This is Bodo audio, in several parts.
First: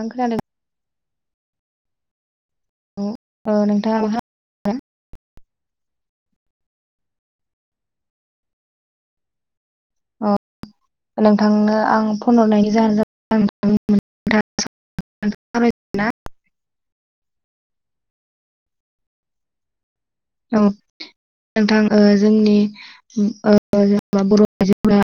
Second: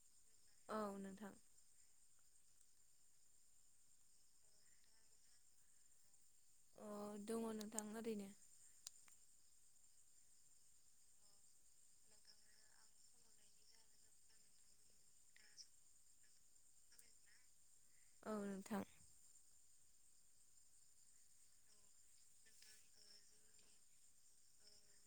आं खोनादों औ नोंथां। ओ ओ नोंथाङा अ दङ नोंथां ओरैनो। अ नोंथांनो आं फन हरनायनि जाहोन जाबाय आं नोंथांनो ना औ नोंथां। औ नोंथां जोंनि जेन'बा बर' आइजोफोरा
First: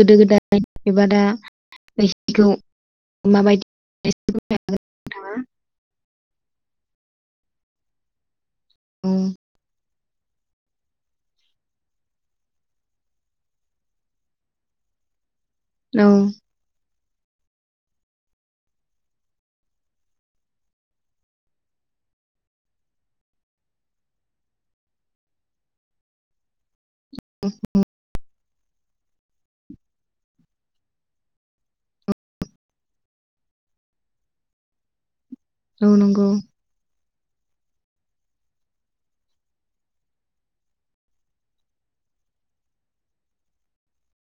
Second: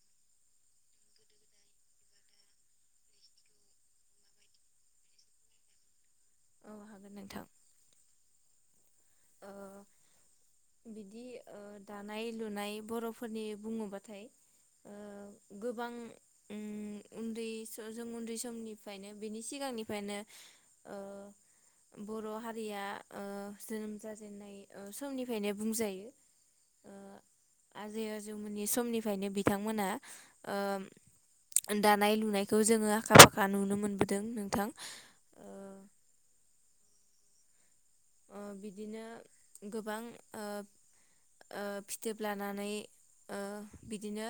गोदो गोदाय एबा दाखौ माबायदिागोन नोंथाङा औ हागोन नोंथां। उ। ओ बिदि ओ दानाय लुनाय बर'फोरनि बुङोबाथाय ओ गोबां औ उम उन्दै जों उन्दै समनिफ्रायनो बेनि सिगांनिफ्रायनो ओ बर' हारिया जोनोम जाजेननाय ओ समनिफ्रायनो बुंजायो। ओ आजै आजौमोननि समनिफ्रायनो बि- थांमोना ओ दानाय लुनायखौ जोङो आखा फाखा नुनो मोनबोदों नोंथां। ओ औ नंगौ। ओ बिदिनो गोबां ओ ओ फिथोब लानानै ओ बिदिनो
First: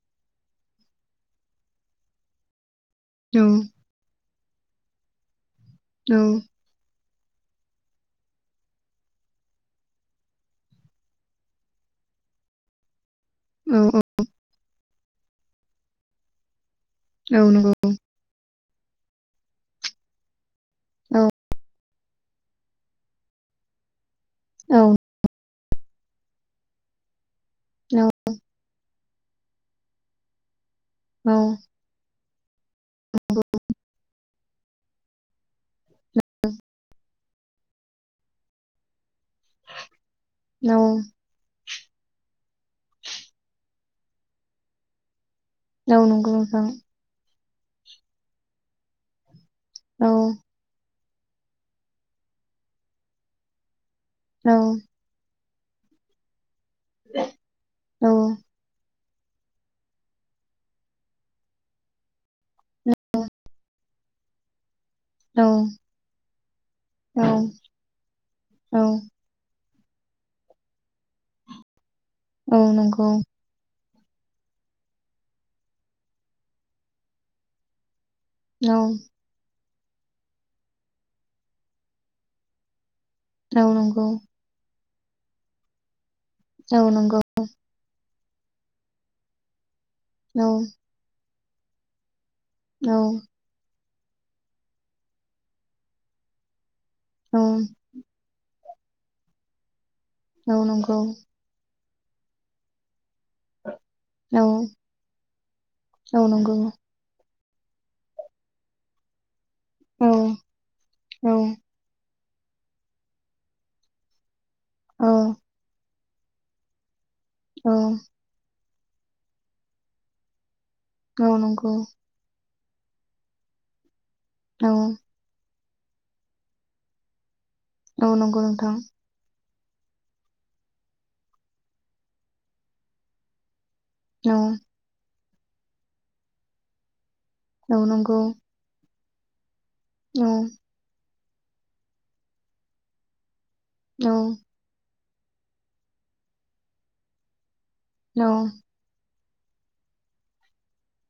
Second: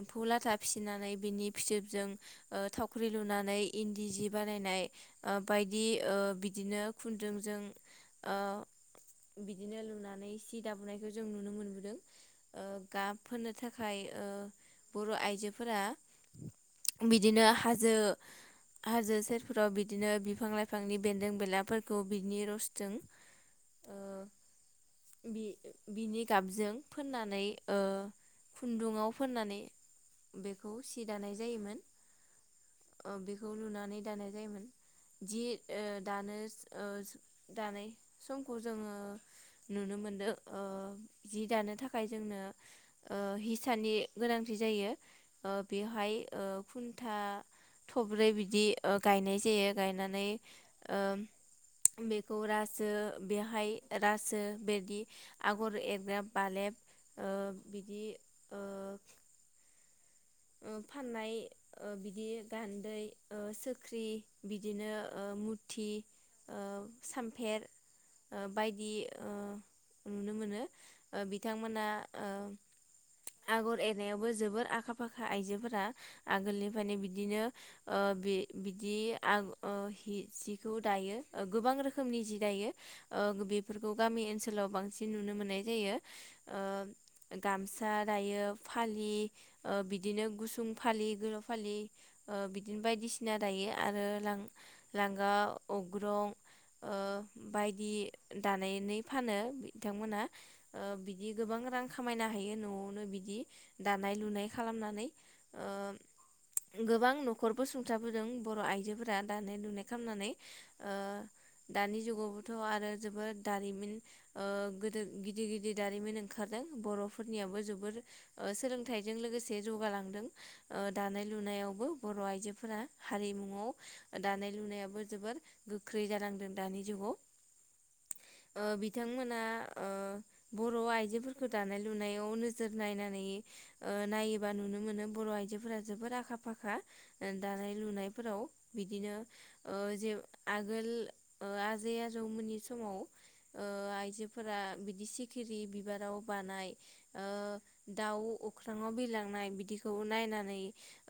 एम्फौ लाथा फिसिनानै बिनि फिथोबजों ओ थाव ख्रि औ लुनानै इन्दि जि बानायनाय ओ बायदि ओ औ बिदिनो खुन्दुंजों ओ बिदिनो लुनानै सि दाबोनायखौ जों नुनो मोनबोदों। ओ गाब [unintelligible] औ थाखाय ओ बर' आइजोफोरा औ बिदिनो नंगौ हाजो हाजो सेरफोराव बिदिनो बिफां लाइ फांनि औ बेन्दों बेलाफोरखौ बिनि रस ओ औ। बि बिनि गाबजों फोननानै ओ औ खुन्दुंआव फोननानै [unintelligible] खौ सि दानाय औ जायोमोन ओ बेखौ नुनानै दानाय जायोमोन। जि ओ दानो ओ दानाय समखौ जोङो नुनो मो ओ जि दानो था- खाय जोंनो ओ हिसानि गोनांथि जायो। ओ औ बेहाय नंगौ ओ नोंथां खुन्था थब्रै बिदि ओ गायनाय जायो। औ गायनानै ओम बेखौ रासो बेहाय रासो बिदि आगर एरग्रा बालेब, ओ बिदि औ ओ ओ फाननाय ओ बिदि गान्दै सोख्रि बिद दिनो ओ औ मुथि ओ औ सामफेर ओ औ बायदि ओ नुनो मोनो ओ बिथांमोना ओ औ नंगौ। आगर एरनायावबो जोबोर आखा फा फाखा आइजोफोरा आगोलनिफ्रायनो बिदिनो ओ बे औ बिदि आग ओ सि जिखौ दायो गोबां रोखोमनि जि दायो। ओ औ बेफोरखौ नंगौ गामि ओनसोलाव बां सिन नुनो मोननाय जायो। औ नंगौ ओ गामसा दायो फालि ओ बिदिनो औ गुसुं फालि गोला फालि ओ बिदिनो औ बायदिसिना दायो। आरो लां लांगा अग्रं ओ औ बायदि दानाय एनै फानो। बिथांमोना औ ओ नंगौ बिदि गोबां रां खामायनो हायो न'आवनो बिद दि दानाय औ लुनाय खालामनानै ओ औ नंगौ गोबां नख खरबो सुंथाबोदों बर' आइजोफोरा दानाय लुनाय औ खालामनानै ओ औ दानि जुगाव थ' आरो जोबोद दारिमिन ओ गोदो औ गिदिर गिदिर दारिमिन ओंखारदों बर'फो फोरनियाबो जोबोर औ ओ सोलों थाइजों लोगोसे [unintelligible] जौगालांदों। ओ दानाय औ नंगौ लुनायावबो बर' आइजो फोरा हारिमुआव दानाय औ लुनायाबो जोबोर गोख्रै जानांदों दानि जुगाव औ नंगौ ओ नोंथां बिथांमोना बर' आइजोफोरखौ दानाय लुनायाव नोजोर नायनानै औ नायोब बा नुनो मोनो बर' आय आयजोफोरा जोबोद आखा- फाखा दानाय औ नंगौ लुनायफोराव बि बिदिनो ओ जे औ आगोल ओ आजै आजौमोननि समाव ओ औ आइजोफोरा बिदि सि खिरि बिबाराव बानाय ओ दाउ अख्राआव बिरलांना थानाय बिदिखौ नायनानै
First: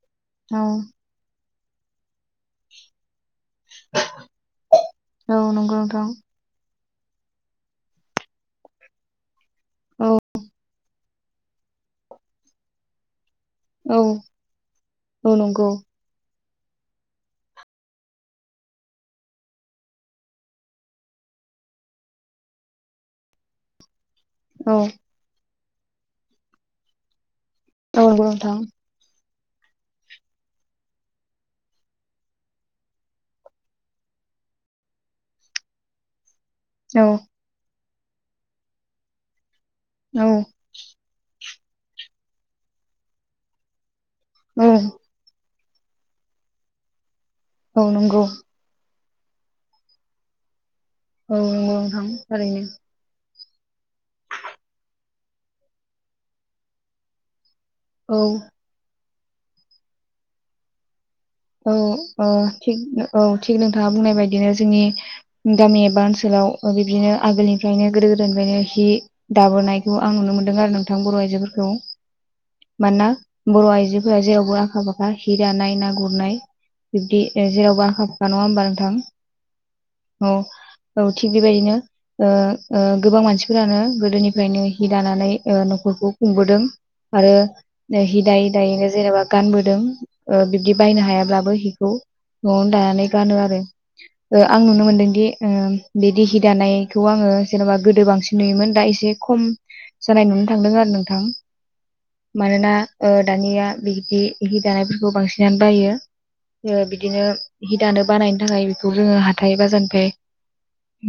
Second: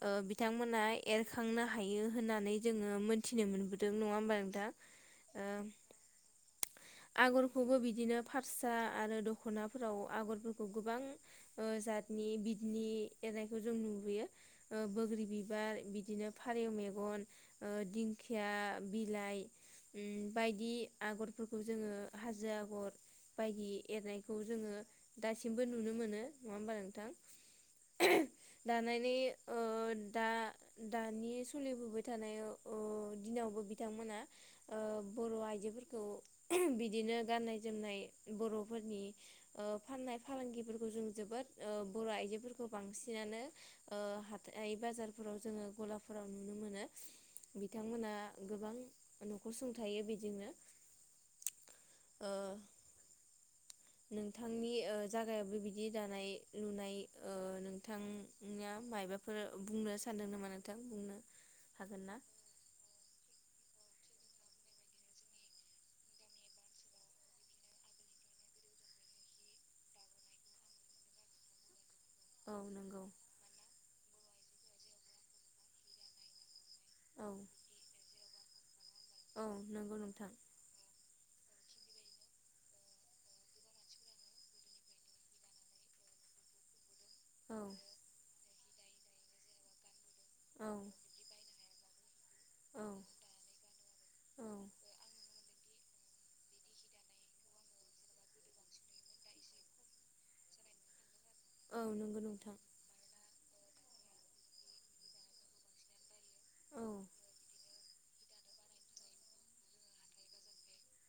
ओ औ बिथांमोना ए खांनो हायो होननानै जोङो मो मिथिनो मोनबोदों नङा होमबा नोंथां औ ओ नंगौ नोंथां आगरखौबो बिदिनो फारसा आरो दख दख'नाफोराव औ आगरफोरखौ गोबां जातनि बिदनि एरनायखौ जों औ नुबोयो बोग्रि औ नंगौ बिबार बिदिनो फारौ मेगन ओ दिंखिया बिलाइ बायदि आगरफोरखौ जोङो हाजो आगर बायदि एरनायखौ औ जोङो दा सिमबो नुनो मोनो नङा होमबा नोंथां औ नोंगौ नोंथां दानानै ओ दा दानि सोलिबोबाय थानाय दिनावबो बिथांमोना ओ बर' आइजोफोरखौ बिदिनो गाननाय जोमनाय बर'फोरनि फाननाय फालांगिफोरखौ जों जोबोद ओ बर' आइजोफोर खौ बांसिनानो ओ औ नंगौ हाथाय बाजारफोराव जोङो गलाफोराव नुनो मोनो औ बिथांमोना नंगौ गोबां न'खर सुंथायो बिदिनो औ नंगौ नोंथां ओरैनो नोंथांनि जागायावबो बिदि दानाय लुनाय औ बिथांनिया माइबा फोर बुंनो सानदों नामा नोंथां बुंनो औ हागोन ना? अ थिग औ थिग नोंथाङा बुंनाय बायदिनो जोंनि गामि एबा ओनसोलाव बिब्दिनो आगोलनिफ्रायनो गोदो गोदायनिफ्रायनो हि दाबोनायखौ आं नुनो मोनदों आरो नोंथां बर' आइजोफोरखौ औ नंगौ मानोना बर' आइजो जेरावबो आखा फाखा हि दानाय ना गुर गुरनाय बिबदि औ ओ जेराबो आखा फा नङा होमबा नोंथां औ नंगौ औ नोंथां औ थिग बेबायदिनो ओ ओ गोबां मानसिफोरानो गोदोनिफ्रायनो हि दानानै न'खरखौ खुंबोदों आरो औ हि दाय दायोनो जेनेबा गानबोदों ओ औ बिब्दिब हायाब्लाबो हिखौ न'आवनो औ दानानै गानो आरो औ आं नुनो मोनदोंदि ओ बेदि हि दानायखौ आङो जेन'बा गोदो बांसिन नुयोमोन दा एसे खम जानाय नुनो थांदों आरो नोंथां औ नंगौ नोंथां मानोना ओ दानिया बिदि हि दानायफोरखौ बांसिन दा बायो औ बिदिनो हि दानो बानायनि थाखाय बेखौ जोङो हाथाय बाजारनिफ्राय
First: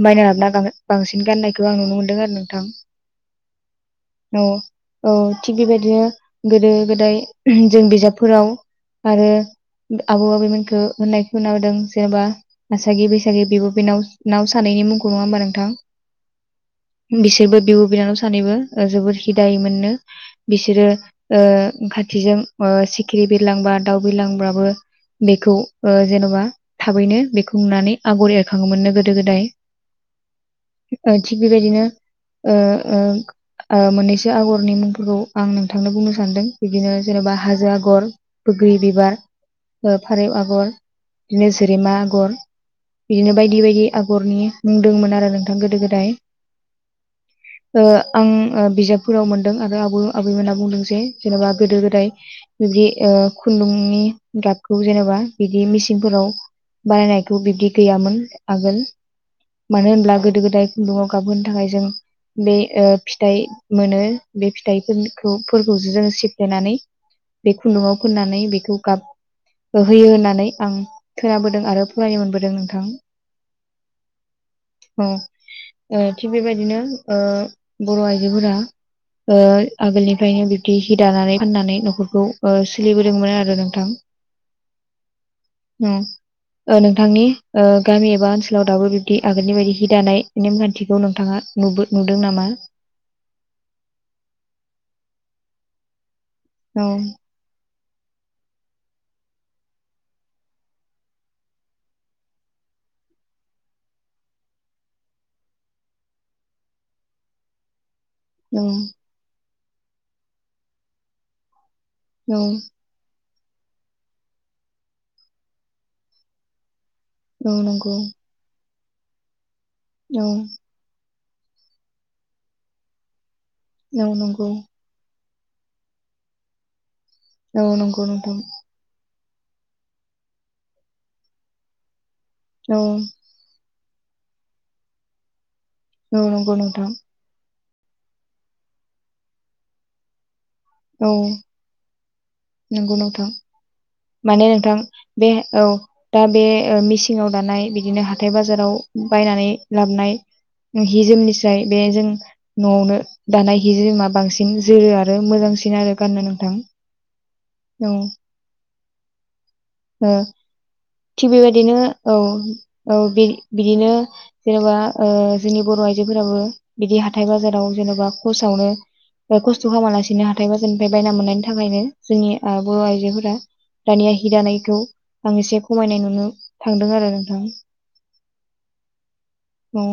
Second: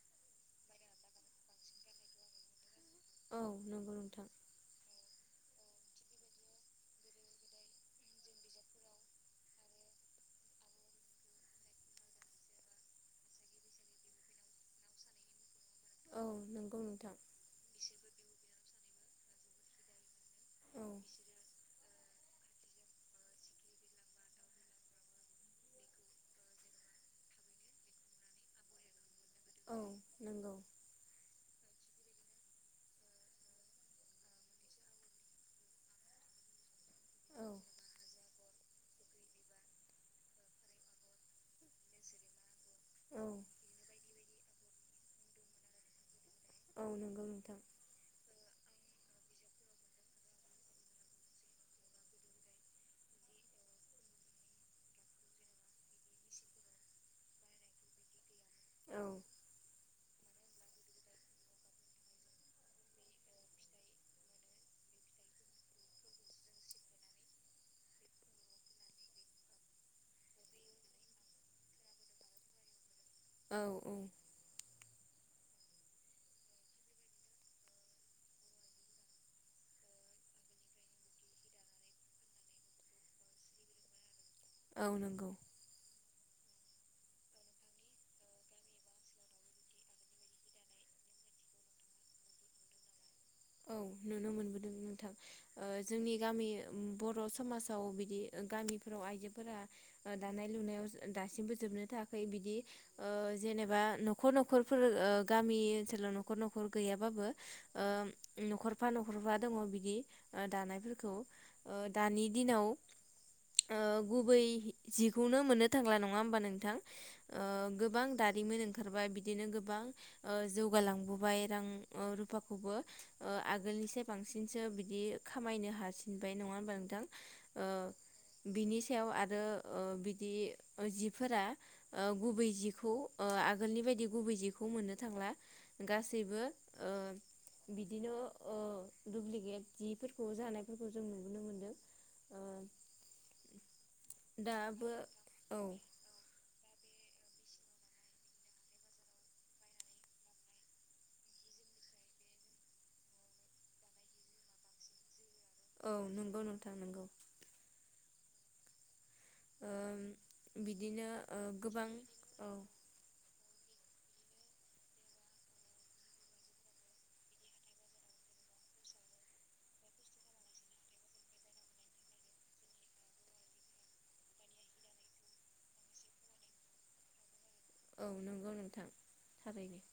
बायना लाबोना गां बांसिन गाननायखौ आं नुनो मोनदों आरो नोंथां औ नंगौ नोंथां औ औ थिग बेबायदिनो गोदो गोदाय जों बिजाबफोराव आरो आबौ आबैमोनखौ होननाय खौनादों जेन'बा आसागि बैसागि बिब' बिनाव नाव सानैनि मुंखौ नङा होमबा नोंथां औ नंगौ नोंथां बिसोरबो बिब' बिनानाव सानैबो जोबोद हि दायोमोननो बिसोरो औ ओ ओमफाय थिजों सिखिरि बिरलांबा दाउ बिरलांब्राबो बेखौ ओ जेन'बा थाबैनो बेखौ नुनानै आगर एरखाङो मोननो गो गोदो गोदाय औ नंगौ ओ थिग बेबायदिनो ओ ओ ओ मोननैसो आगरनि मुंफोरखौ आं नोंथांनो बुंनो सानदों बिदिनो जेनेबा औ हाजो आगर बग्रि बिबार फारौ आगर बिदिनो जेरेमा आगर औ बिदिनो बायदि बायदि आगरनि बुंदोंमोन आरो नोंथां गोदो गोदाय औ नंगौ नोंथां। ओ आं ओ बिजाबफोराव मोनदों आरो आबौ आबै मोना बुंदों जे जेनेबा गोदो-गोदाय बिब्दि ओ खुन्दुंनि गाबखौ जेनेबा बिदि मेचिनफोराव बानायनायखौ बिबदि गैयामोन। आगोल औ मानो होनोमब्ला गोदो-गोदाय खुन्दुङाव गाबहोनो थाखाय जों बे ओ फिथाइ मोनो बे फिथाइफोरखौ फोरखौसो जोङो सिफ्लेनानै बे खुन्दुङाव होननानै बेखौ गाब होयो होननानै आं खोनाबोदों आरो फरायनो मोनबोदों नोंथां। औ औ औ ओ थिग बेबायदिनो ओ बर' आइजोफोरा ओ आगोलनिफ्रायनो बिबदि हि दानानै फाननानै न'खरखौ ओ सोलिबोदोंमोन आरो नोंथां। औ नंगौ, औ ओ नोंथांनि ओ गामि एबा ओनसोलाव दाबो बिबदि आगोलनि बायदि हि दानाय नेमखान्थिखौ नोंथाङा नुबो, नुदों नामा? औ नुनो मोनबोदों नोंथां। ओ जोंनि गामि औ बर' समाज अ बिदि गामिफोराव आइजोफोरा दानाय लुनायाव दासिमबो जोबनो थांआखै बिदि जेनेबा नखर न'खरफोर गामि ओनसोलाव न'खर न'खर गैयाबाबो ओ न'खरफा न'खरफा दङ बिदि दानायफोरखौ दानि औ दिनाव, ओ गुबै जिखौनो मोननो थांला नङा होमबा नोंथां? ओ औ नंगौ गोबां दारिमिन ओखारबाय बिदिनो गो गोबां औ ओ जौगालांबो बाय रां ओ रुफाखौबो ओ आगोलनिसाय औ नंगौ बांसिनसो बिदि खामायनो हासिनबाय नङा होमबा नोंथां? ओ औ नंगौ नोंथां बिनि सायाव आरो ओ बिदि जिफोरा गुबै औ जिखौ ओ आगोलनि बायदि बिदि गुबै जिखौ मोननो थांला। औ गासैबो नंगौ नोंथां ओ [inaudible] बिदिनो ओ दुुब्लिकेट जिफोरखौ जानाय फोरखौ जों नुनो मोनदों ओ नोंगौ नोंथां, माने नोंथां दाबो बे औ दा बे मिसिं सिङाव दानाय बिदिनो हाथाय बाजाराव बायनानै लाबोन हि जोमनिफ्राय बे जों न'आवनो दानाय हि जोमा बांसिन जोरो आरो मोजांसिन औ आरो गाननो नंगौ नोंथां नंगौ औ ओ बिदिनो थिग ओ बेबायदिनो गोबां औ औ बे बिदिनो जेनेबा ओ जोंनि बर' आइजोफोराबो बिदि हाथाइ बाजाराव जेन'बा खसावनो खस्थ' खालामालासिनो हाथाय बाजारनिफ्राय बायना मोननायनि थाखायनो जोंनि ओ बर' आइजोफोरा दानिया हि दानाय खौ आं एसे खमायनाय नुनो थांदों आरो नोंथां औ नंगौ नोंथां थारैनो औ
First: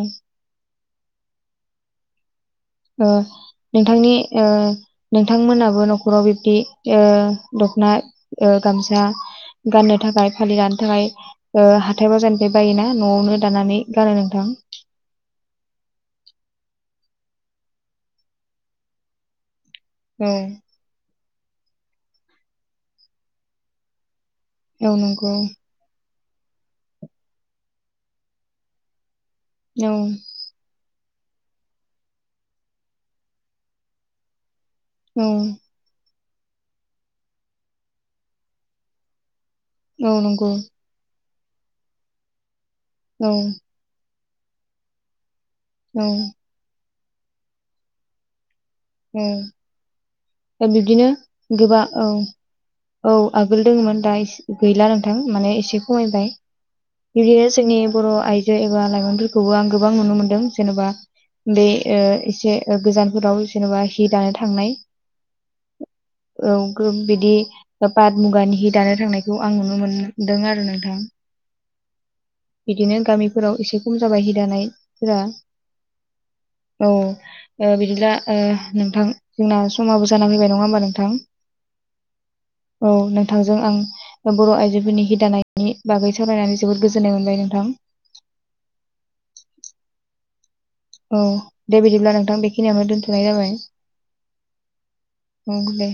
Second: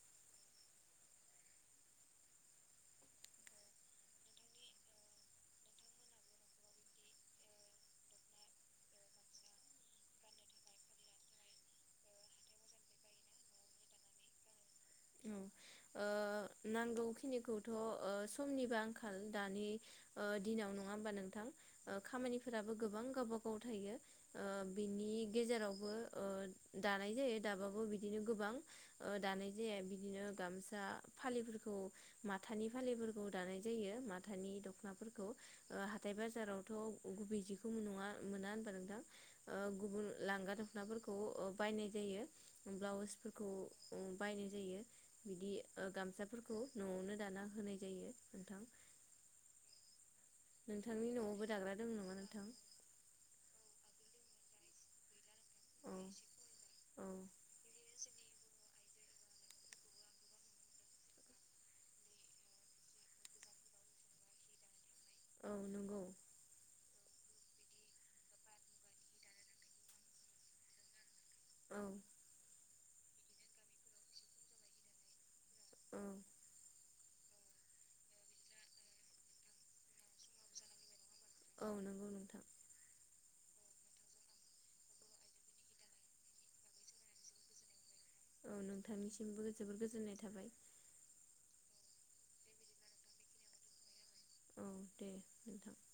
ओ नोंथांनि ओ नोंथांमोनाबो न'खराव बिब्दि ओ दखना ओ गामसा गाननो थाखाय फालि लानो थाखाय हाथाय बाजारनिफ्राय बायोना न'आवनो दानानै गानो नोंथां खिनिखौथ' ओ समनिबो आंखाल दानि ओ औ दिनाव नङा होमबा नों थां खामानिफोराबो गोबां गावबागाव थायो। ओ औ बिनि नंगौ गेजेरावबो ओ दानाय जायो दाबाबो बिदिनो गोबां ओ दानाय जाया औ बि गामसा फालिफोरखौ‌ माथानि फालिफोरखौ दानाय जायो माथानि दख औ नाफोरखौ ओ हा हाथाय बाजारावथ' गुबै जिखौ नङा मोना होनबा नोंथां ओ गुबुन औ नंगौ लांगा दखनाफोरखौ बायनाय जायो। औ ब्लाउसफोरखौ उम बायनाय जायो। बिदि ओ औ गामसाफोरखौ न'आवनो दाना होनाय जायो नोंथां औ बिब्दिनो नोंथांनि न'आवबो दाग्रा गोबा दं नामा नोंथां औ औ आगोल दोंङोमोन दा इस गैला नोंथां माने इसे औ खमायबाय औ बिदिनो जोंनि बर' आइजो बा लाइमोनफोरखौबो आं गोबां नुनो मोनदों जेनेबा बे एसे गोजानफोराव जेनेबा हि दानो थांनाय औ नंगौ औ ग्रुब बिदि पाद मुगानि हि दानो थांनायखौ आं नुनो मोनदों आरो नोंथां। औ बिदिनो गामिफोराव एसे खम जाबाय हि दानायफोरा औ औ ओ बिदिब्ला ओ नोंथां जोंना समाबो जाना फैबाय नङा होमबा नोंथां औ औ नंगौ नोंथां नों नोंथांजों आं बर' आइजोफोरनि हि दानायनि बागै सावरायनानै जोबोद गोजोननाय मोनबाय नोंथां औ नोंथांनिसिमबो जोबोर गोजोननाय थाबाय औ दे बिदिब्ला नोंथां बेखिनियावनो दोनथ'नाय जाबाय। औ दे ओं नोंथां दे